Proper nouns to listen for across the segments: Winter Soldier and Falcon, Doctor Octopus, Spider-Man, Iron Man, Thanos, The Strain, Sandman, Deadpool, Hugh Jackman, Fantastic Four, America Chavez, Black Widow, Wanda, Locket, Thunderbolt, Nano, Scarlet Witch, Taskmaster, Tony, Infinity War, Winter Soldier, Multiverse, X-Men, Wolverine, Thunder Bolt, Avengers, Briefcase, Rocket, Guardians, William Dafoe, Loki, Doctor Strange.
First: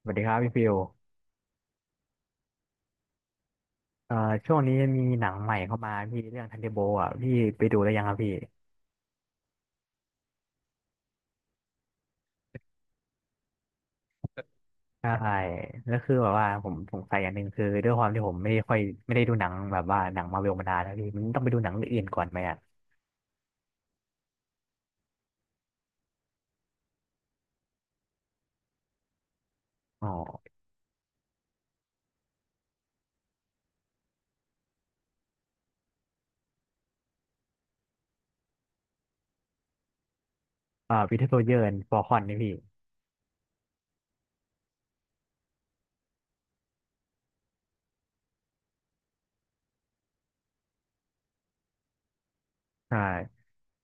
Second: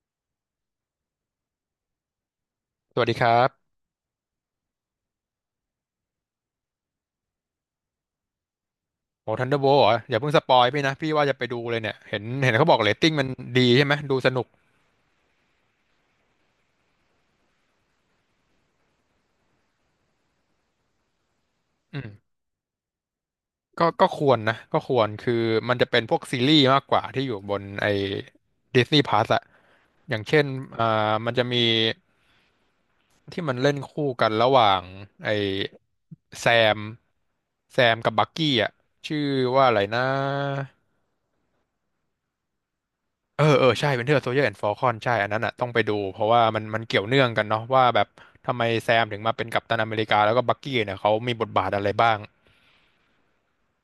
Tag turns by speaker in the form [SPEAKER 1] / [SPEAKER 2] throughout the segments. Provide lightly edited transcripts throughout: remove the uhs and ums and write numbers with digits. [SPEAKER 1] สวัสดีครับพี่ฟิว
[SPEAKER 2] สวัสดีครับ
[SPEAKER 1] เอ่อช่วงนี้มีหนังใหม่เข้ามาพี่เรื่องทันเดอร์โบอ่ะพี่ไปดูแล้วยังครับพี่
[SPEAKER 2] โอ้ทันเดอร์โบเหรออย่าเพิ่งสปอยพี่นะพี่ว่าจะไปดูเลยเนี่ยเห็นเขาบอกเรตติ้งมันดีใช่ไหมดูสนุก
[SPEAKER 1] ใช่แล้วคือแบบว่าผมสงสัยอย่างหนึ่งคือด้วยความที่ผมไม่ได้ค่อยไม่ได้ดูหนังแบบว่าหนังมาร์เวลมานานแล้วพี่มันต้องไปดูหนังเรื่อง
[SPEAKER 2] อื
[SPEAKER 1] อื่นก่อน
[SPEAKER 2] ม
[SPEAKER 1] ไหมอ่ะ
[SPEAKER 2] ก็ควรนะก็ควรคือมันจะเป็นพวกซีรีส์มากกว่าที่อยู่บนไอ้ดิสนีย์พลัสอะ
[SPEAKER 1] อ๋
[SPEAKER 2] อย่างเช่น
[SPEAKER 1] อ
[SPEAKER 2] อ่ามันจะมีที่มันเล่นคู่กันระหว่างไอ้แซมแซมกับบักกี้อะชื่อว่าอะไรนะ
[SPEAKER 1] วินเทอร์โซลเยอร์ฟอร์คอนนี่พี่
[SPEAKER 2] เออ เออ ใช่ Winter Soldier and Falcon ใช่อันนั้นอ่ะต้องไปดูเพราะว่ามันเกี่ยวเนื่องกันเนาะว่าแบบทำไมแซมถึงมาเป็นกัปตันอเมริกาแล้วก็บักกี้เนี่ยเขามีบทบาทอะไรบ้าง
[SPEAKER 1] ใช่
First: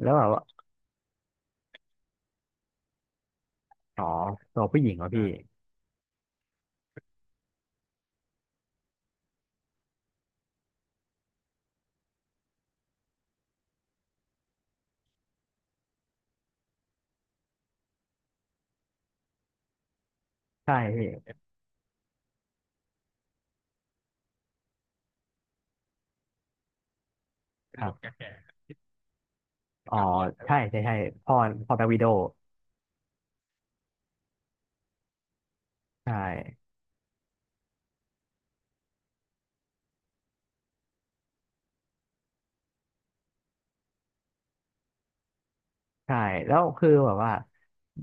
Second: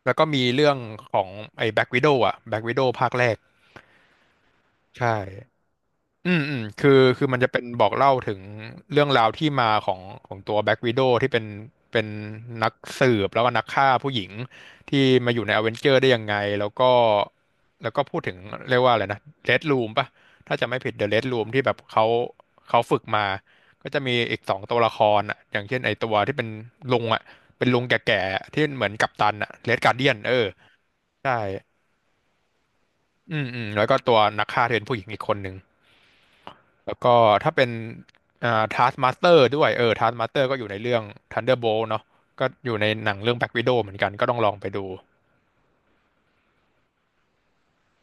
[SPEAKER 1] แล้ว
[SPEAKER 2] แล้ว
[SPEAKER 1] แบ
[SPEAKER 2] ก็
[SPEAKER 1] บว่า
[SPEAKER 2] มีเรื่องของไอ้แบ็ k ว i โ o w อ่ะแบ็ k ว i โ o w ภาคแรก
[SPEAKER 1] อ๋อตัวผู้หญิงเหร
[SPEAKER 2] ใช่
[SPEAKER 1] อพี่
[SPEAKER 2] อืมคือมันจะเป็นบอกเล่าถึงเรื่องราวที่มาของตัวแบ็ w ว d o w ที่เป็นนักสืบแล้วก็นักฆ่าผู้หญิงที่มาอยู่ในอเวนเจอร์ได้ยังไงแล้วก็พูดถึงเรียกว่าอะไรนะเ d ด o ูมป่ะถ้าจะ
[SPEAKER 1] ใช่
[SPEAKER 2] ไม่ผิดเด
[SPEAKER 1] พี่
[SPEAKER 2] อะเ d ด o ูมที่แบบเขาฝึกมาก็จะมีอีก2 ตัวละครอ่ะอย่างเช่นไอตัวที่เป็นลุงอ่ะเป็น
[SPEAKER 1] ค
[SPEAKER 2] ลุง
[SPEAKER 1] รับ
[SPEAKER 2] แก่ๆที่เหมือนกัปตันอ่ะเ d ดกา
[SPEAKER 1] อ๋อ
[SPEAKER 2] ร์เดียนเออ
[SPEAKER 1] ใช่ใช่ใช่
[SPEAKER 2] ใช่
[SPEAKER 1] พ่อพ่อแบ็ควิโด
[SPEAKER 2] อืมแล้วก็ตัวนักฆ่าที่เป็นผู้หญิงอีกคนหนึ่ง
[SPEAKER 1] ใช่
[SPEAKER 2] แล้วก็ถ้าเป็นTaskmaster ด้วยเออ Taskmaster ก็อยู่ในเรื่อง Thunderbolt เนาะก็อยู่ในหนังเรื่อง Black Widow เหมือนกันก็ต้องลองไปดู
[SPEAKER 1] ใช่แล้วคือแบบว่า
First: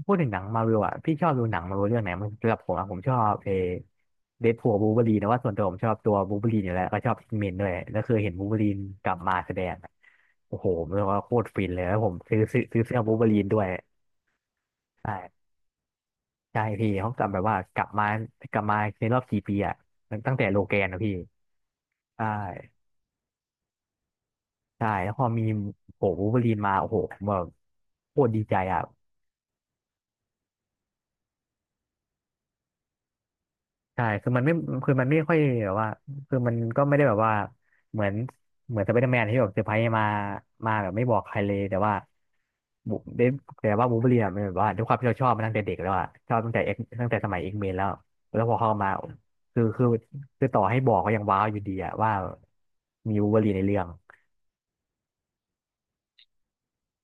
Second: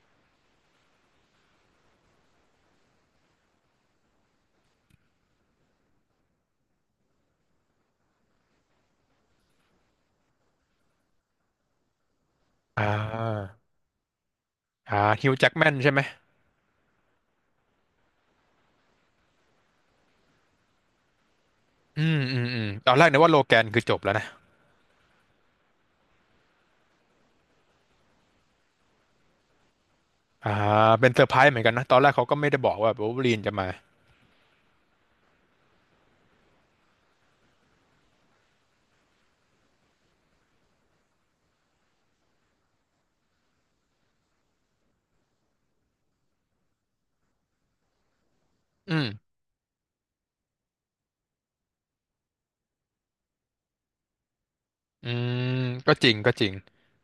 [SPEAKER 1] พูดถึงหนังมาวิวอ่ะพี่ชอบดูหนังมาวิวเรื่องไหนมันสำหรับผมอ่ะผมชอบเอเดดพูลบูเบอรีนนะว่าส่วนตัวผมชอบตัวบูเบอรีนอยู่แล้วก็ชอบเมนด้วยแล้วคือเห็นบูเบอรีนกลับมาแสดงอะโอ้โหเรียกว่าโคตรฟินเลยแล้วผมซื้อซื้อซื้
[SPEAKER 2] อ่
[SPEAKER 1] อเสื้อบูเบอรีน
[SPEAKER 2] า
[SPEAKER 1] ด้วย
[SPEAKER 2] อ่าฮิวจ์
[SPEAKER 1] ใช่
[SPEAKER 2] แจ็กแมนใช่ไหม
[SPEAKER 1] ใช่พี่เขากลับแบบว่ากลับมาในรอบกี่ปีอ่ะตั้งแต่โลแกนนะพี่
[SPEAKER 2] อืม
[SPEAKER 1] ใช่
[SPEAKER 2] อืมอืมตอนแรกนึกว่าโลแกนคือจบแล้วนะ
[SPEAKER 1] ใช่แล้วพอมีโอ้โหบูล์ฟเบอรีนมาโอ้โหผมแบบโคตรดีใจอ่ะ
[SPEAKER 2] อ่าเป็นเซอร์ไพรส์เหมือนกันนะตอนแรกเขาก็ไม่ได้บอกว่าวูล์ฟเวอรีนจะมา
[SPEAKER 1] ใช่คือมันไม่ค่อยแบบว่าคือมันก็ไม่ได้แบบว่า เหมือนเหมือนสไปเดอร์แมนที่แบบเซอร์ไพรส์มามาแบบไม่บอกใครเลย แต่ว่าบุเดฟแต่ว่าบูล์ฟเบอรีนอะมันแบบว่าด้วยความที่เราชอบมาตั้งแต่เด็กแล้วอะชอบตั้งแต่เอ็กตั้งแต่สมัยเอ็กเมนแล้ว แล้วพอเข้ามา
[SPEAKER 2] อืม
[SPEAKER 1] คือคือคือต่อให้บอกก็ยังว้าวอยู่ดีอะว่ามีบูล์ฟเบอรีนในเรื่อง
[SPEAKER 2] อืมก็จริงก็จริง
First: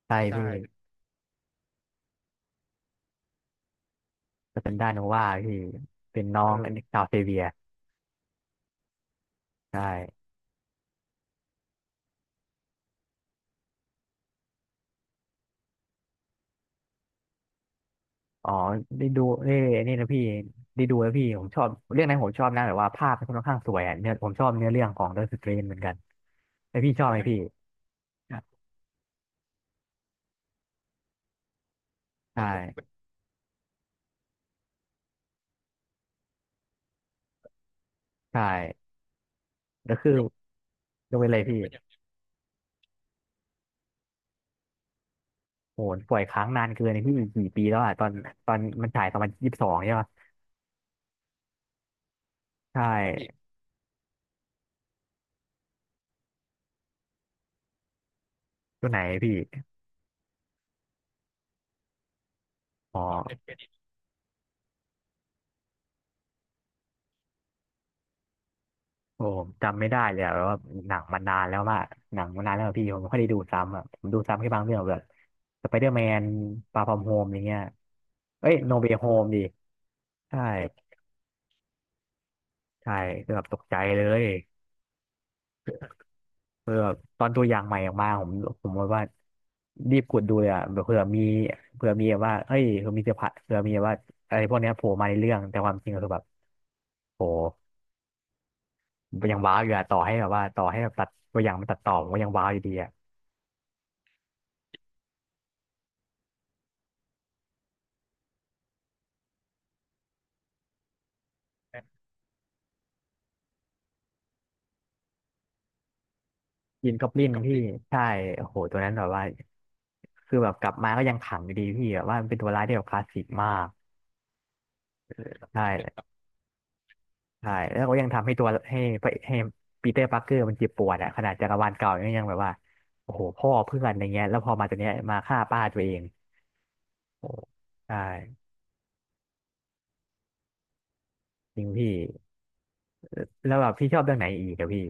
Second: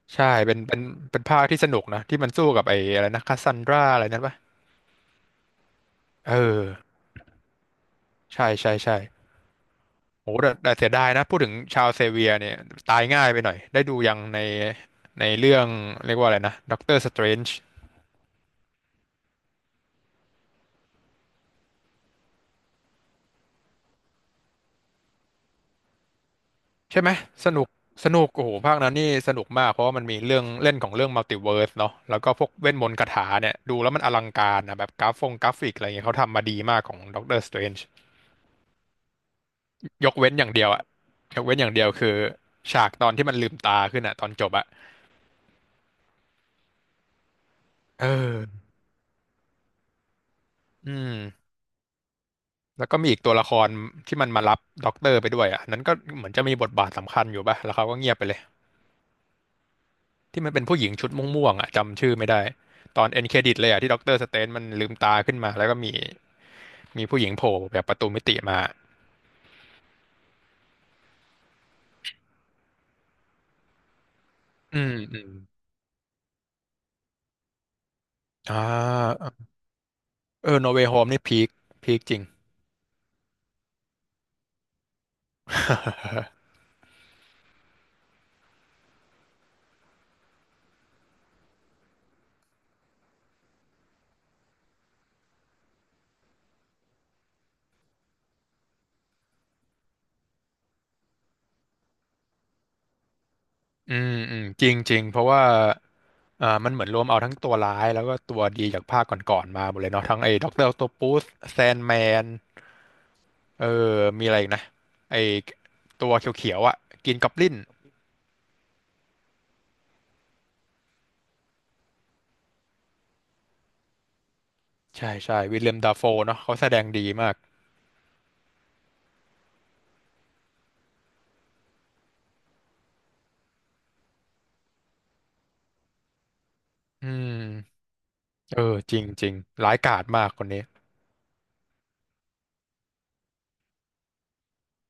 [SPEAKER 1] ใช่
[SPEAKER 2] ใช่
[SPEAKER 1] พี่
[SPEAKER 2] เป็นภาคที่สนุกนะที่มันสู้กับไอ้อะไรนะคาซันดราอะไรนั่นปะ
[SPEAKER 1] จะเป็นด้านโนวาพี่เป็น
[SPEAKER 2] เอ
[SPEAKER 1] น้องออันนี้
[SPEAKER 2] อ
[SPEAKER 1] ชาวเซเวีย
[SPEAKER 2] ใช่ใช่ใช่
[SPEAKER 1] ใช่
[SPEAKER 2] โอ้แต่เสียดายนะพูดถึงชาวเซเวียร์เนี่ยตายง่ายไปหน่อยได้ดูยังในเรื่องเรียกว่าอะไรนะด็อกเตอร์สเตรนจ์
[SPEAKER 1] อ๋อได้ดูเอ้ยนี่นะพี่ได้ดูแล้วพี่ผมชอบเรื่องนั้นผมชอบนะแบบว่าภาพมันค่อนข้างสวยอ่ะเนื้อผมชอบเนื้อเรื่องของ The Strain เหมือนกันแต่พี่
[SPEAKER 2] ใช่
[SPEAKER 1] ชอ
[SPEAKER 2] ไห
[SPEAKER 1] บ
[SPEAKER 2] ม
[SPEAKER 1] ไหมพี่
[SPEAKER 2] สนุกสนุกโอ้โหภาคนั้นนี่สนุกมากเพราะว่ามันมีเรื่องเล่นของเรื่องมัลติเวิร์สเนาะแล้วก็
[SPEAKER 1] ใช
[SPEAKER 2] พวกเวทม
[SPEAKER 1] ่
[SPEAKER 2] นต์คาถาเนี่ยดูแล้วมันอลังการนะแบบกราฟงกราฟิกอะไรเงี้ยเขาทำมาดีมากของด็อกเตอร์สเตรนจ์
[SPEAKER 1] ใช่แล้ว
[SPEAKER 2] ย
[SPEAKER 1] คือ
[SPEAKER 2] กเว้นอย่างเดียวอะ
[SPEAKER 1] ดูเปเล
[SPEAKER 2] ย
[SPEAKER 1] ย
[SPEAKER 2] กเว้
[SPEAKER 1] พี่
[SPEAKER 2] นอย่างเดียวคือฉากตอนที่มันลืมตาขึ้นอะตอนจบอะ
[SPEAKER 1] โหปล่อยค้างนานเกินไอ้พี่กี่ปีแล้วอ่ะต
[SPEAKER 2] เอ
[SPEAKER 1] อน
[SPEAKER 2] อ
[SPEAKER 1] มันฉายตอนมันยี่สิบสองใช่ปะ
[SPEAKER 2] อืม
[SPEAKER 1] ใช
[SPEAKER 2] แล้วก็มีอีกตัว
[SPEAKER 1] ่
[SPEAKER 2] ละครที่มันมารับด็อกเตอร์ไปด้วยอ่ะนั้นก็เหมือนจะมีบทบาทสำคัญอยู่ป่ะแล้วเขาก็เงียบไปเลย
[SPEAKER 1] ตัวไหนพี่
[SPEAKER 2] ที่มันเป็นผู้หญิงชุดม่วงๆอ่ะจำชื่อไม่ได้
[SPEAKER 1] อ๋
[SPEAKER 2] ตอนเอ็นเคร
[SPEAKER 1] อ
[SPEAKER 2] ดิตเลยอ่ะที่ด็อกเตอร์สเตนมันลืมตาขึ้นมาแล้วก็มีผู้หญิงโผล่แบบประตูมิติมา
[SPEAKER 1] โอ้จำไม่ได้เลยอะแบบว่าหนังมันนานแล้วว่าหนังมันนานแล้วอะพี่ผมไม่ค่อยได้ดูซ้ำอ่ะผมดูซ้ำแค่บางเรื่อ
[SPEAKER 2] อื
[SPEAKER 1] ง
[SPEAKER 2] ม
[SPEAKER 1] แบบ
[SPEAKER 2] อืม
[SPEAKER 1] สไปเดอร์แมนฟาร์ฟอมโฮมอย่างเงี้ยเอ้
[SPEAKER 2] อ่
[SPEAKER 1] ยโนเวย์โฮม
[SPEAKER 2] า
[SPEAKER 1] ดิใช่
[SPEAKER 2] เออโนเว y h โฮมนี่พีคพีคจริง
[SPEAKER 1] ใช่คือแบบตกใจเลยเออแบบตอนตัวอย่างใหม่ออกมาผมว่ารีบกดดูเลยอ่ะแบบเผื่อมีแบบว่าเอ้ยเผื่อมีเซอร์ไพรส์เผื่อมีแบบว่าอะไรพวกเนี้ยโผล่มาในเรื่องแต่ความจริงก็คือแบบโหยังว้าวอยู่อะต่อให้แบบว่าต่อให้แบบตัดตัวอย่างมันตัดต่อผมก็ยังว้าวอยู่ดีอะ
[SPEAKER 2] อืมจริงจริงเพราะว่ามันเหมือนรวมเอาทั้งตัวร้ายแล้วก็ตัวดีจากภาคก่อนๆมาหมดเลยเนาะทั้งไอ้ด็อกเตอร์ออคโตปัสแซนแมน เออ มีอะไรอีกนะไอตัวเขียวๆอ่ะ
[SPEAKER 1] ยินก็
[SPEAKER 2] กิ
[SPEAKER 1] ป
[SPEAKER 2] น
[SPEAKER 1] ลิ
[SPEAKER 2] ก
[SPEAKER 1] น
[SPEAKER 2] อบ
[SPEAKER 1] กบ
[SPEAKER 2] ลิ
[SPEAKER 1] พี่
[SPEAKER 2] น
[SPEAKER 1] ลินใช่โอ้โหตัวนั้นแบบว่าคือแบบกลับมาก็ยังขังอยู่ดีพี่แบบว่ามันเป็นตัวร้ายที่แบบคลาสสิกมาก
[SPEAKER 2] ใช่ใช่
[SPEAKER 1] ใช
[SPEAKER 2] วิลเลียมดาโฟ
[SPEAKER 1] ่
[SPEAKER 2] เนาะเขาแสดงดีมาก
[SPEAKER 1] ใช่แล้วก็ยังทำให้ตัวให้พระให้ปีเตอร์ปาร์เกอร์มันเจ็บปวดอะขนาดจักรวาลเก่าเนี่ยยังแบบว่าโอ้โหพ่อเพื่อนอะไรเงี้ยแล้วพอมาตัวเนี้ยมาฆ่าป้าตัวเอง
[SPEAKER 2] อื
[SPEAKER 1] โอ้โห
[SPEAKER 2] ม
[SPEAKER 1] ใช่
[SPEAKER 2] เออจริงจริงร้ายกาจมากคนนี้
[SPEAKER 1] จริงพี่แล้วแบบพี่ชอบเรื่องไหนอีกอะพี่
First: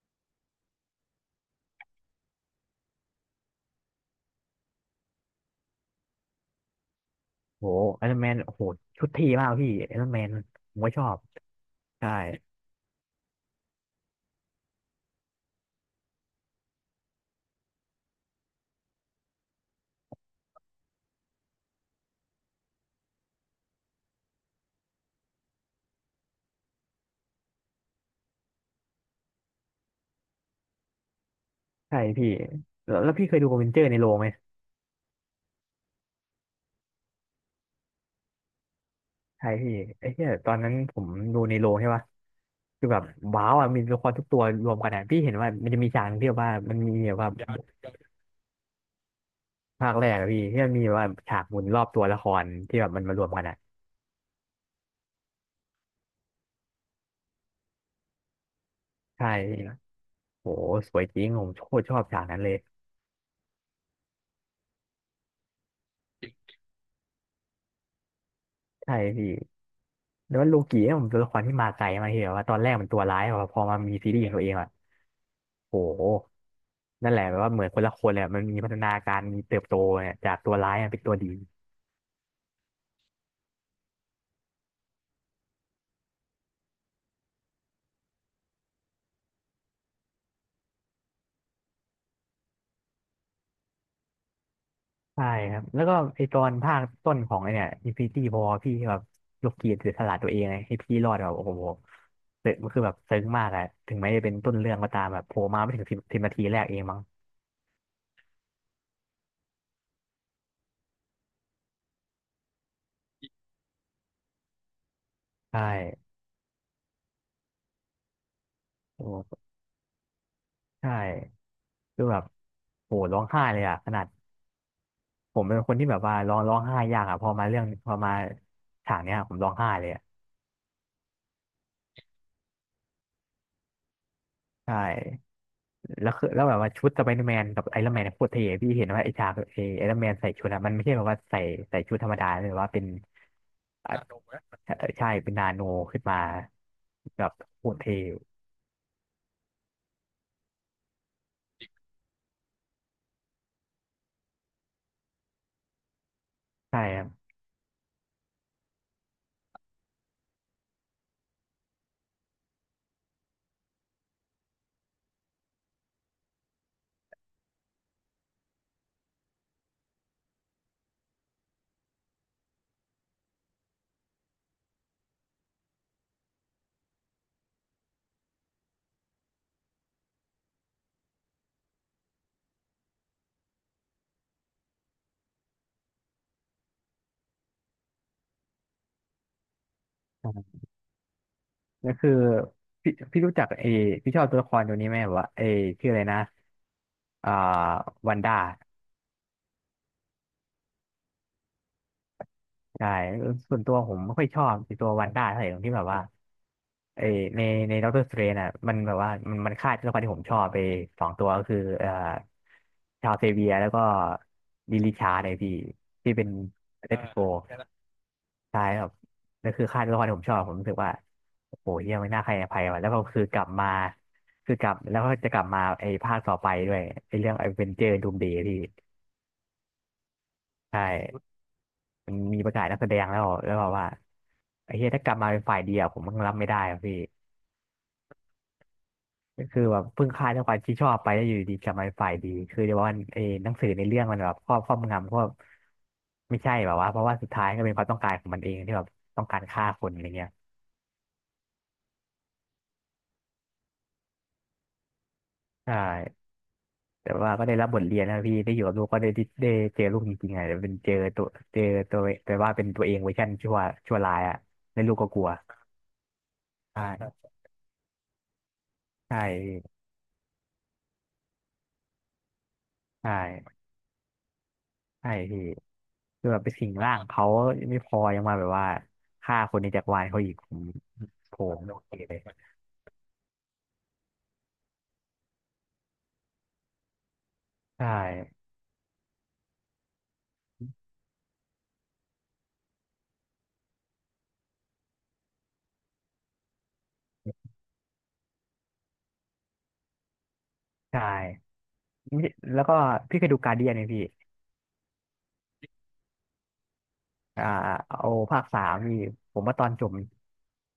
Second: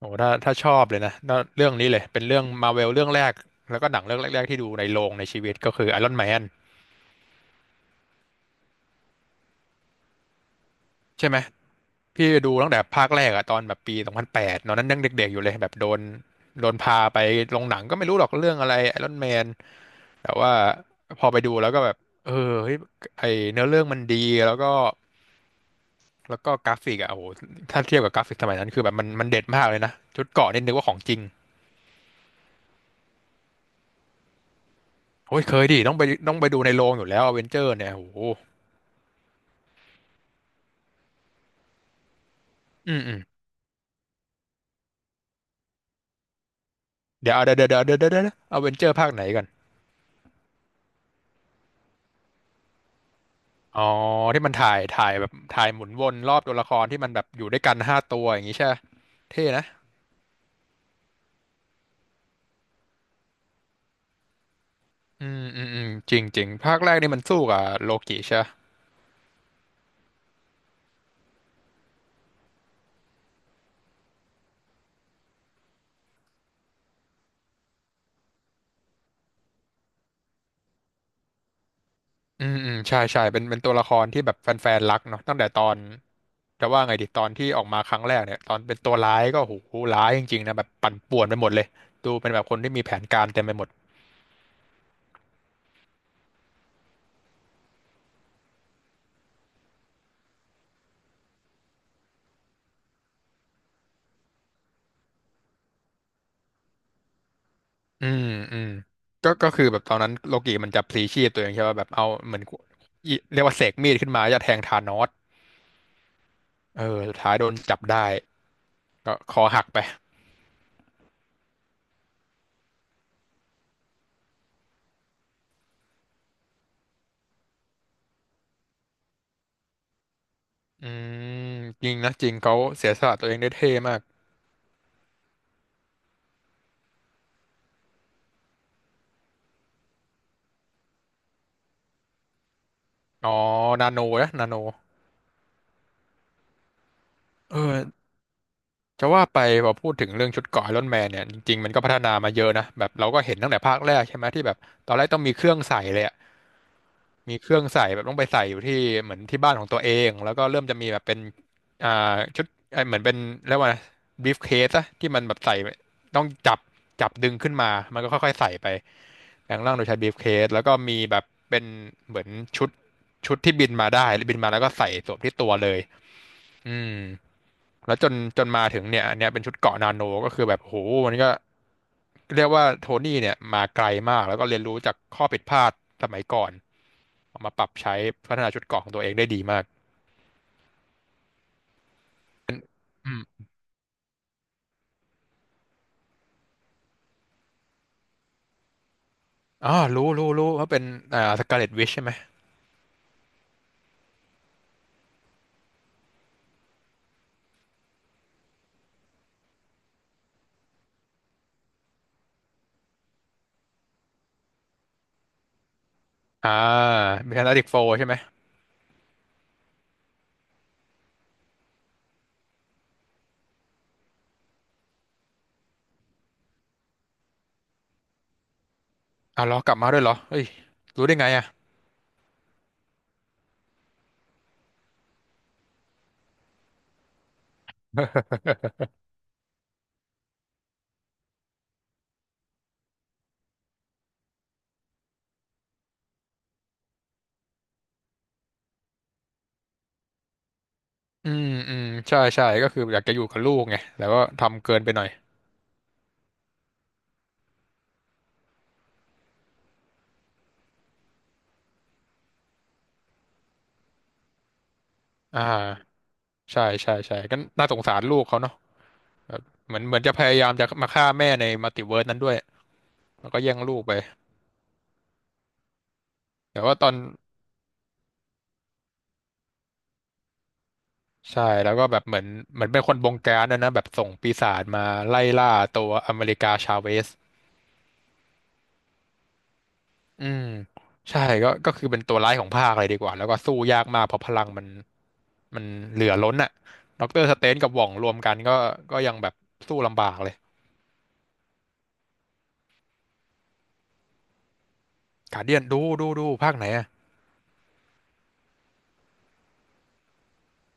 [SPEAKER 2] โอ้ถ้าชอบเลยนะน่าเรื่องนี้เลยเป็นเรื่องมาเวลเรื่องแรกแล้วก็หนังเรื่องแรกๆที่ดูในโรงในชีวิตก็คือไอรอนแมน
[SPEAKER 1] โอ้ไอรอนแมนโอ้โหชุดทีมากพี่ไอรอนแมนผมก็ชอบ
[SPEAKER 2] ใช่ไหม
[SPEAKER 1] ใช่
[SPEAKER 2] พี่ดูตั้งแต่ภาคแรกอะตอนแบบปี2008ตอนนั้นยังเด็กๆอยู่เลยแบบโดนพาไปโรงหนังก็ไม่รู้หรอกเรื่องอะไรไอรอนแมน แต่ว่าพอไปดูแล้วก็แบบเออเฮ้ยไอเนื้อเรื่องมันดีแล้วก็แล้วก็กราฟิกอะโอ้โหถ้าเทียบกับกราฟิกสมัยนั้นคือแบบมันเด็ดมากเลยนะชุดเกราะนี่นึกว่าของจริง
[SPEAKER 1] ใช่พี่แล้วพี่เคยดูอเวนเจอร์ในโรงไหม
[SPEAKER 2] โอ้ยเคยดิต้องไปดูในโรงอยู่แล้วอเวนเจอร์เนี่ยโอ้โห
[SPEAKER 1] ใช่พี่ไอ้เหี้ยตอนนั้นผมดูในโรงใช่ป่ะคือ
[SPEAKER 2] อื
[SPEAKER 1] แบ
[SPEAKER 2] ม
[SPEAKER 1] บ
[SPEAKER 2] อืม
[SPEAKER 1] ว้าวอ่ะมีตัวละครทุกตัวรวมกันอ่ะพี่เห็นว่ามันจะมีฉากหนึ่งที่แบบว่ามันมีแบบว่า
[SPEAKER 2] เดี๋ยวเดี๋ยวเดี๋ยวเดี๋ยวเดี๋ยวเดี๋ยวอเวนเจอร์ภาคไหนกัน
[SPEAKER 1] ภาคแรกอะพี่ที่มันมีแบบว่าฉากหมุนรอบตัวละครที่แบบมันมารวมกันอ่ะ
[SPEAKER 2] อ๋อที่มันถ่ายแบบถ่ายหมุนวนรอบตัวละครที่มันแบบอยู่ด้วยกัน5 ตัวอย่างงี้ใช่ปะ
[SPEAKER 1] ใช่
[SPEAKER 2] เท่
[SPEAKER 1] พี่
[SPEAKER 2] นะ
[SPEAKER 1] โหสวยจริงผมโคตรชอบฉากนั้นเลย
[SPEAKER 2] อืมจริงจริงภาคแรกนี่มันสู้กับโลกิใช่
[SPEAKER 1] ใช่พี่แล้วว่าโลกิเนี่ยผมตัวละครที่มาไกลมากที่แบบว่าตอนแรกมันตัวร้ายอะพอมามีซีรีส์ของตัวเองอ่ะโหนั่นแหละแบบว่าเหมือนคนละคนเลยอะมันมีพัฒนาการมีเติบโตเนี่ยจากตัวร้ายอะเป็นตัวดี
[SPEAKER 2] อืมใช่เป็นตัวละครที่แบบแฟนๆรักเนาะตั้งแต่ตอนจะว่าไงดีตอนที่ออกมาครั้งแรกเนี่ยตอนเป็นตัวร้ายก็โหร้ายจริงๆนะแบบปั่นป่วนไปหมดเลยดูเป็นแบบคนที่มีแผนการเต็มไปหมด
[SPEAKER 1] ใช่ครับแล้วก็ไอตอนภาคต้นของไอเนี่ย Infinity War พี่แบบยกเกียรติเสียสละตัวเองไงให้พี่รอดแบบโอ้โหเตะมันคือแบบซึ้งมากอะถึงแม้จะเป็นต้นเรื่องก็ตามแบบโผล่มาไม่ถึงสิบนาทีแรกเองมั้ง
[SPEAKER 2] อืมอืมก็คือแบบตอนนั้นโลกิมันจะพลีชีพตัวเองใช่ป่ะแบบเอาเหมือนอิเรียกว่าเสกมีดขึ้นมาจะแทงธานอส
[SPEAKER 1] ใช่
[SPEAKER 2] เออสุดท้ายโดนจับได้
[SPEAKER 1] โอ
[SPEAKER 2] ก็ค
[SPEAKER 1] ้
[SPEAKER 2] อหักไป
[SPEAKER 1] ใช่คือแบบโหร้องไห้เลยอะขนาดผมเป็นคนที่แบบว่าร้องไห้ยากอะพอมาฉากเนี้ยผมร้องไห้เลยอะ
[SPEAKER 2] อืมจริงนะจริงเขาเสียสละตัวเองได้เท่มาก
[SPEAKER 1] ใช่แล้วแบบว่าชุดสไปเดอร์แมนกับไอรอนแมนโคตรเท่พี่เห็นว่าไอฉากไอรอนแมนใส่ชุดอะมันไม่ใช่แบบว่าใส่ชุดธรรมดาเลยว่าเป็น
[SPEAKER 2] อ๋อนา
[SPEAKER 1] อา
[SPEAKER 2] โน
[SPEAKER 1] จ
[SPEAKER 2] นะนาโน
[SPEAKER 1] ะใช่เป็นนาโนขึ้นมาแบบ
[SPEAKER 2] เอ
[SPEAKER 1] โห
[SPEAKER 2] อ
[SPEAKER 1] ดเทว
[SPEAKER 2] จะว่าไปพอพูดถึงเรื่องชุดเกราะไอรอนแมนเนี่ยจริงๆมันก็พัฒนามาเยอะนะแบบเราก็เห็นตั้งแต่ภาคแรกใช่ไหมที่แบบตอนแรกต้องมีเครื่องใส่เลยอะ
[SPEAKER 1] ใช่ครับ
[SPEAKER 2] มีเครื่องใส่แบบต้องไปใส่อยู่ที่เหมือนที่บ้านของตัวเองแล้วก็เริ่มจะมีแบบเป็นชุดเออเหมือนเป็นเรียกว่าบีฟเคสอะที่มันแบบใส่ต้องจับดึงขึ้นมามันก็ค่อยๆใส่ไปแปลงร่างโดยใช้บีฟเคสแล้วก็มีแบบเป็นเหมือนชุดชุดที่บินมาได้บินมาแล้วก็ใส่สวมที่ตัวเลยอืม แล้วจนมาถึงเนี่ยอันเนี้ยเป็นชุดเกราะนาโนก็คือแบบโหมันก็เรียกว่าโทนี่เนี่ยมาไกลมากแล้วก็เรียนรู้จากข้อผิดพลาดสมัยก่อนเอามาปรับใช้พัฒนาชุดเกราะของตัวเองได้ดีมาก
[SPEAKER 1] ก็คือพี่
[SPEAKER 2] อื
[SPEAKER 1] พี่รู้จั
[SPEAKER 2] ม
[SPEAKER 1] กเอพี่ชอบตัวละครตัวนี้ไหมแบบว่าเอชื่ออะไรนะอ่าวันด้า
[SPEAKER 2] อ๋อรู้ว่าเป็นสกาเลตวิชใช่ไหม
[SPEAKER 1] ใช่ส่วนตัวผมไม่ค่อยชอบไอ้ตัววันด้าเท่าไหร่ตรงที่แบบว่าเอในในด็อกเตอร์สเตรนอ่ะมันแบบว่ามันฆ่าตัวละครที่ผมชอบไปสองตัวก็คือชาวเซเวียแล้วก็ลิชาร์ดไอพี่ที่เป็น
[SPEAKER 2] อ่า
[SPEAKER 1] เลตโก
[SPEAKER 2] มีแฟนตาติกโฟใช่ไหม
[SPEAKER 1] ใช่ครับนั่นคือค่ายตัวละครที่ผมชอบผมรู้สึกว่าโอ้โหเฮียไม่น่าใครอภัยว่ะแล้วก็คือกลับมาคือกลับแล้วก็จะกลับมาไอ้ภาคต่อไปด้วยไอ้เรื่องไอ้เวนเจอร์ดูมเดย์พี่
[SPEAKER 2] อ้าวเหรอกลับมาด้วยเหรอเฮ้ย
[SPEAKER 1] ใช่
[SPEAKER 2] รู้ได้ไงอ่ะ
[SPEAKER 1] มันมีประกาศนักแสดงแล้วแล้วบอกว่าไอ้เฮียถ้ากลับมาเป็นฝ่ายดีอะผมมันรับไม่ได้อะพี่ก็คือแบบเพิ่งค่ายตัวละครที่ชอบไปแล้วอยู่ดีๆกลับมาเป็นฝ่ายดีคือเดี๋ยวว่าไอ้หนังสือในเรื่องมันแบบครอบงำกบไม่ใช่แบบว่าเพราะว่าสุดท้ายก็เป็นความต้องการของมันเองที่แบบต้องการฆ่าคนอะไรเงี้ย
[SPEAKER 2] อืมใช่ก็คืออยากจะอยู่กับลูกไงแล้วก็ทำเกินไปหน่อย
[SPEAKER 1] ใช่ แต่ว่าก็ได้รับบทเรียนนะพี่ได้อยู่กับลูกก็ได้เจอลูกจริงๆอ่ะแต่เป็นเจอตัวแต่ว่าเป็นตัวเองเวอร์ชันชั่วร้ายอ่ะแล้วลูกก็กลัว
[SPEAKER 2] อ่าใช่
[SPEAKER 1] ใช่
[SPEAKER 2] ใช่ใช่ก็น่าสงสารลูกเขาเนาะ
[SPEAKER 1] ใช่
[SPEAKER 2] แบบ
[SPEAKER 1] พี่
[SPEAKER 2] เหมือนจะพยายามจะมาฆ่าแม่ในมัลติเวิร์สนั้นด้วย
[SPEAKER 1] ใช
[SPEAKER 2] แล้วก็แย่ง
[SPEAKER 1] ่
[SPEAKER 2] ลูกไป
[SPEAKER 1] ใช่พี่คือแบบไป
[SPEAKER 2] แต่
[SPEAKER 1] สิง
[SPEAKER 2] ว่าตอ
[SPEAKER 1] ร่า
[SPEAKER 2] น
[SPEAKER 1] งเขาไม่พอยังมาแบบว่าฆ่าคนในจักรวาลเขาอีกผมผ
[SPEAKER 2] ใช่
[SPEAKER 1] ม
[SPEAKER 2] แล้
[SPEAKER 1] ไม่
[SPEAKER 2] ว
[SPEAKER 1] โอ
[SPEAKER 2] ก็
[SPEAKER 1] เค
[SPEAKER 2] แบบ
[SPEAKER 1] เล
[SPEAKER 2] เหมื
[SPEAKER 1] ย
[SPEAKER 2] อนเหมือนเป็นคนบงการนะนะแบบส่งปีศาจมาไล่ล่าตัวอเมริกาชาเวส
[SPEAKER 1] ใช่
[SPEAKER 2] อืมใช่ก็คือเป็นตัวร้ายของภาคเลยดีกว่าแล้วก็สู้ยากมากเพราะพลังมันเหลือล้นอ่ะด็อกเตอร์สเตนกับหว่องรวมกันก็ยังแบบสู้ลำบากเลย
[SPEAKER 1] ใช่ไม่แล้วก็พี่เคยดูการ์เดียนไหมพี่
[SPEAKER 2] กาเดียนดูภาคไหนอ่ะ
[SPEAKER 1] อ่าเอาภาคสามนี่ผมว่าตอนจบ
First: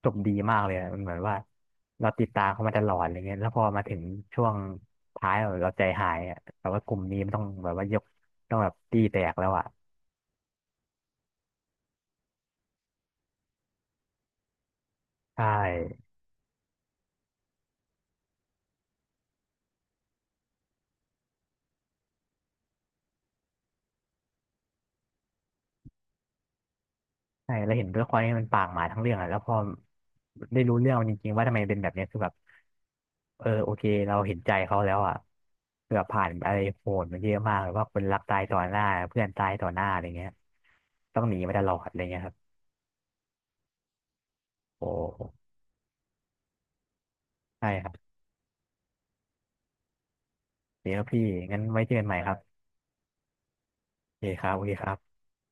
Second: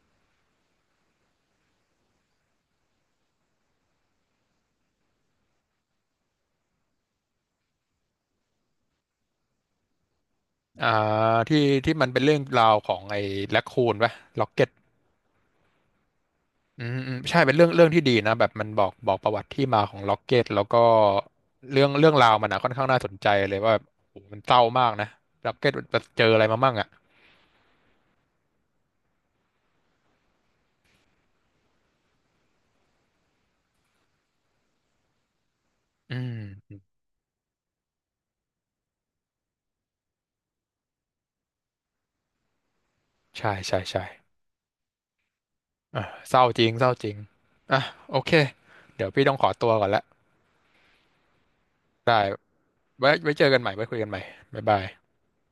[SPEAKER 1] จบดีมากเลยอะมันเหมือนว่าเราติดตามเขามาตลอดอะไรเงี้ยแล้วพอมาถึงช่วงท้ายเราใจหายอะแต่ว่ากลุ่มนี้มันต้องแบบว่าต้องแบบตีแตกแล้วอ่ะ
[SPEAKER 2] อ่าที่ที่มันเป็นเรื่องราวของไอ้แร็คคูนปะล็อกเก็ต
[SPEAKER 1] ใช่
[SPEAKER 2] อืมใช่เป็นเรื่องที่ดีนะแบบมันบอกประวัติที่มาของล็อกเก็ตแล้วก็เรื่องราวมันนะค่อนข้างน่าสนใจเลยว่าโอ้โหมันเศร้ามากนะล็อกเก็ตมันเจออะไรมามั่งอ่ะ
[SPEAKER 1] ใช่แล้วเห็นด้วยความที่มันปากหมาทั้งเรื่องอ่ะแล้วพอได้รู้เรื่องมันจริงๆว่าทำไมเป็นแบบเนี้ยคือแบบเออโอเคเราเห็นใจเขาแล้วอ่ะเกือบผ่านอะไรโหดมาเยอะมากแบบว่าคนรักตายต่อหน้าเพื่อนตายต่อหน้าอะไรเงี้ยต้องหนีมาตลอดอะไรเงี้ยครับ
[SPEAKER 2] ใช่
[SPEAKER 1] โอ้
[SPEAKER 2] อ่ะเศร้าจริงเศร้าจริง
[SPEAKER 1] ใช่
[SPEAKER 2] อ่ะ
[SPEAKER 1] ครับ
[SPEAKER 2] โอเคเดี๋ยวพี่ต้องขอตัวก่อนละ
[SPEAKER 1] โอเดี๋ยวพี่งั้นไว้เจอกันใหม่
[SPEAKER 2] ได้
[SPEAKER 1] ครับ
[SPEAKER 2] ไว้เจอกันใหม่ไว้คุยกัน
[SPEAKER 1] โอ
[SPEAKER 2] ใหม่
[SPEAKER 1] เคครับโอ
[SPEAKER 2] บ๊าย
[SPEAKER 1] เค
[SPEAKER 2] บา
[SPEAKER 1] ค
[SPEAKER 2] ย
[SPEAKER 1] รับ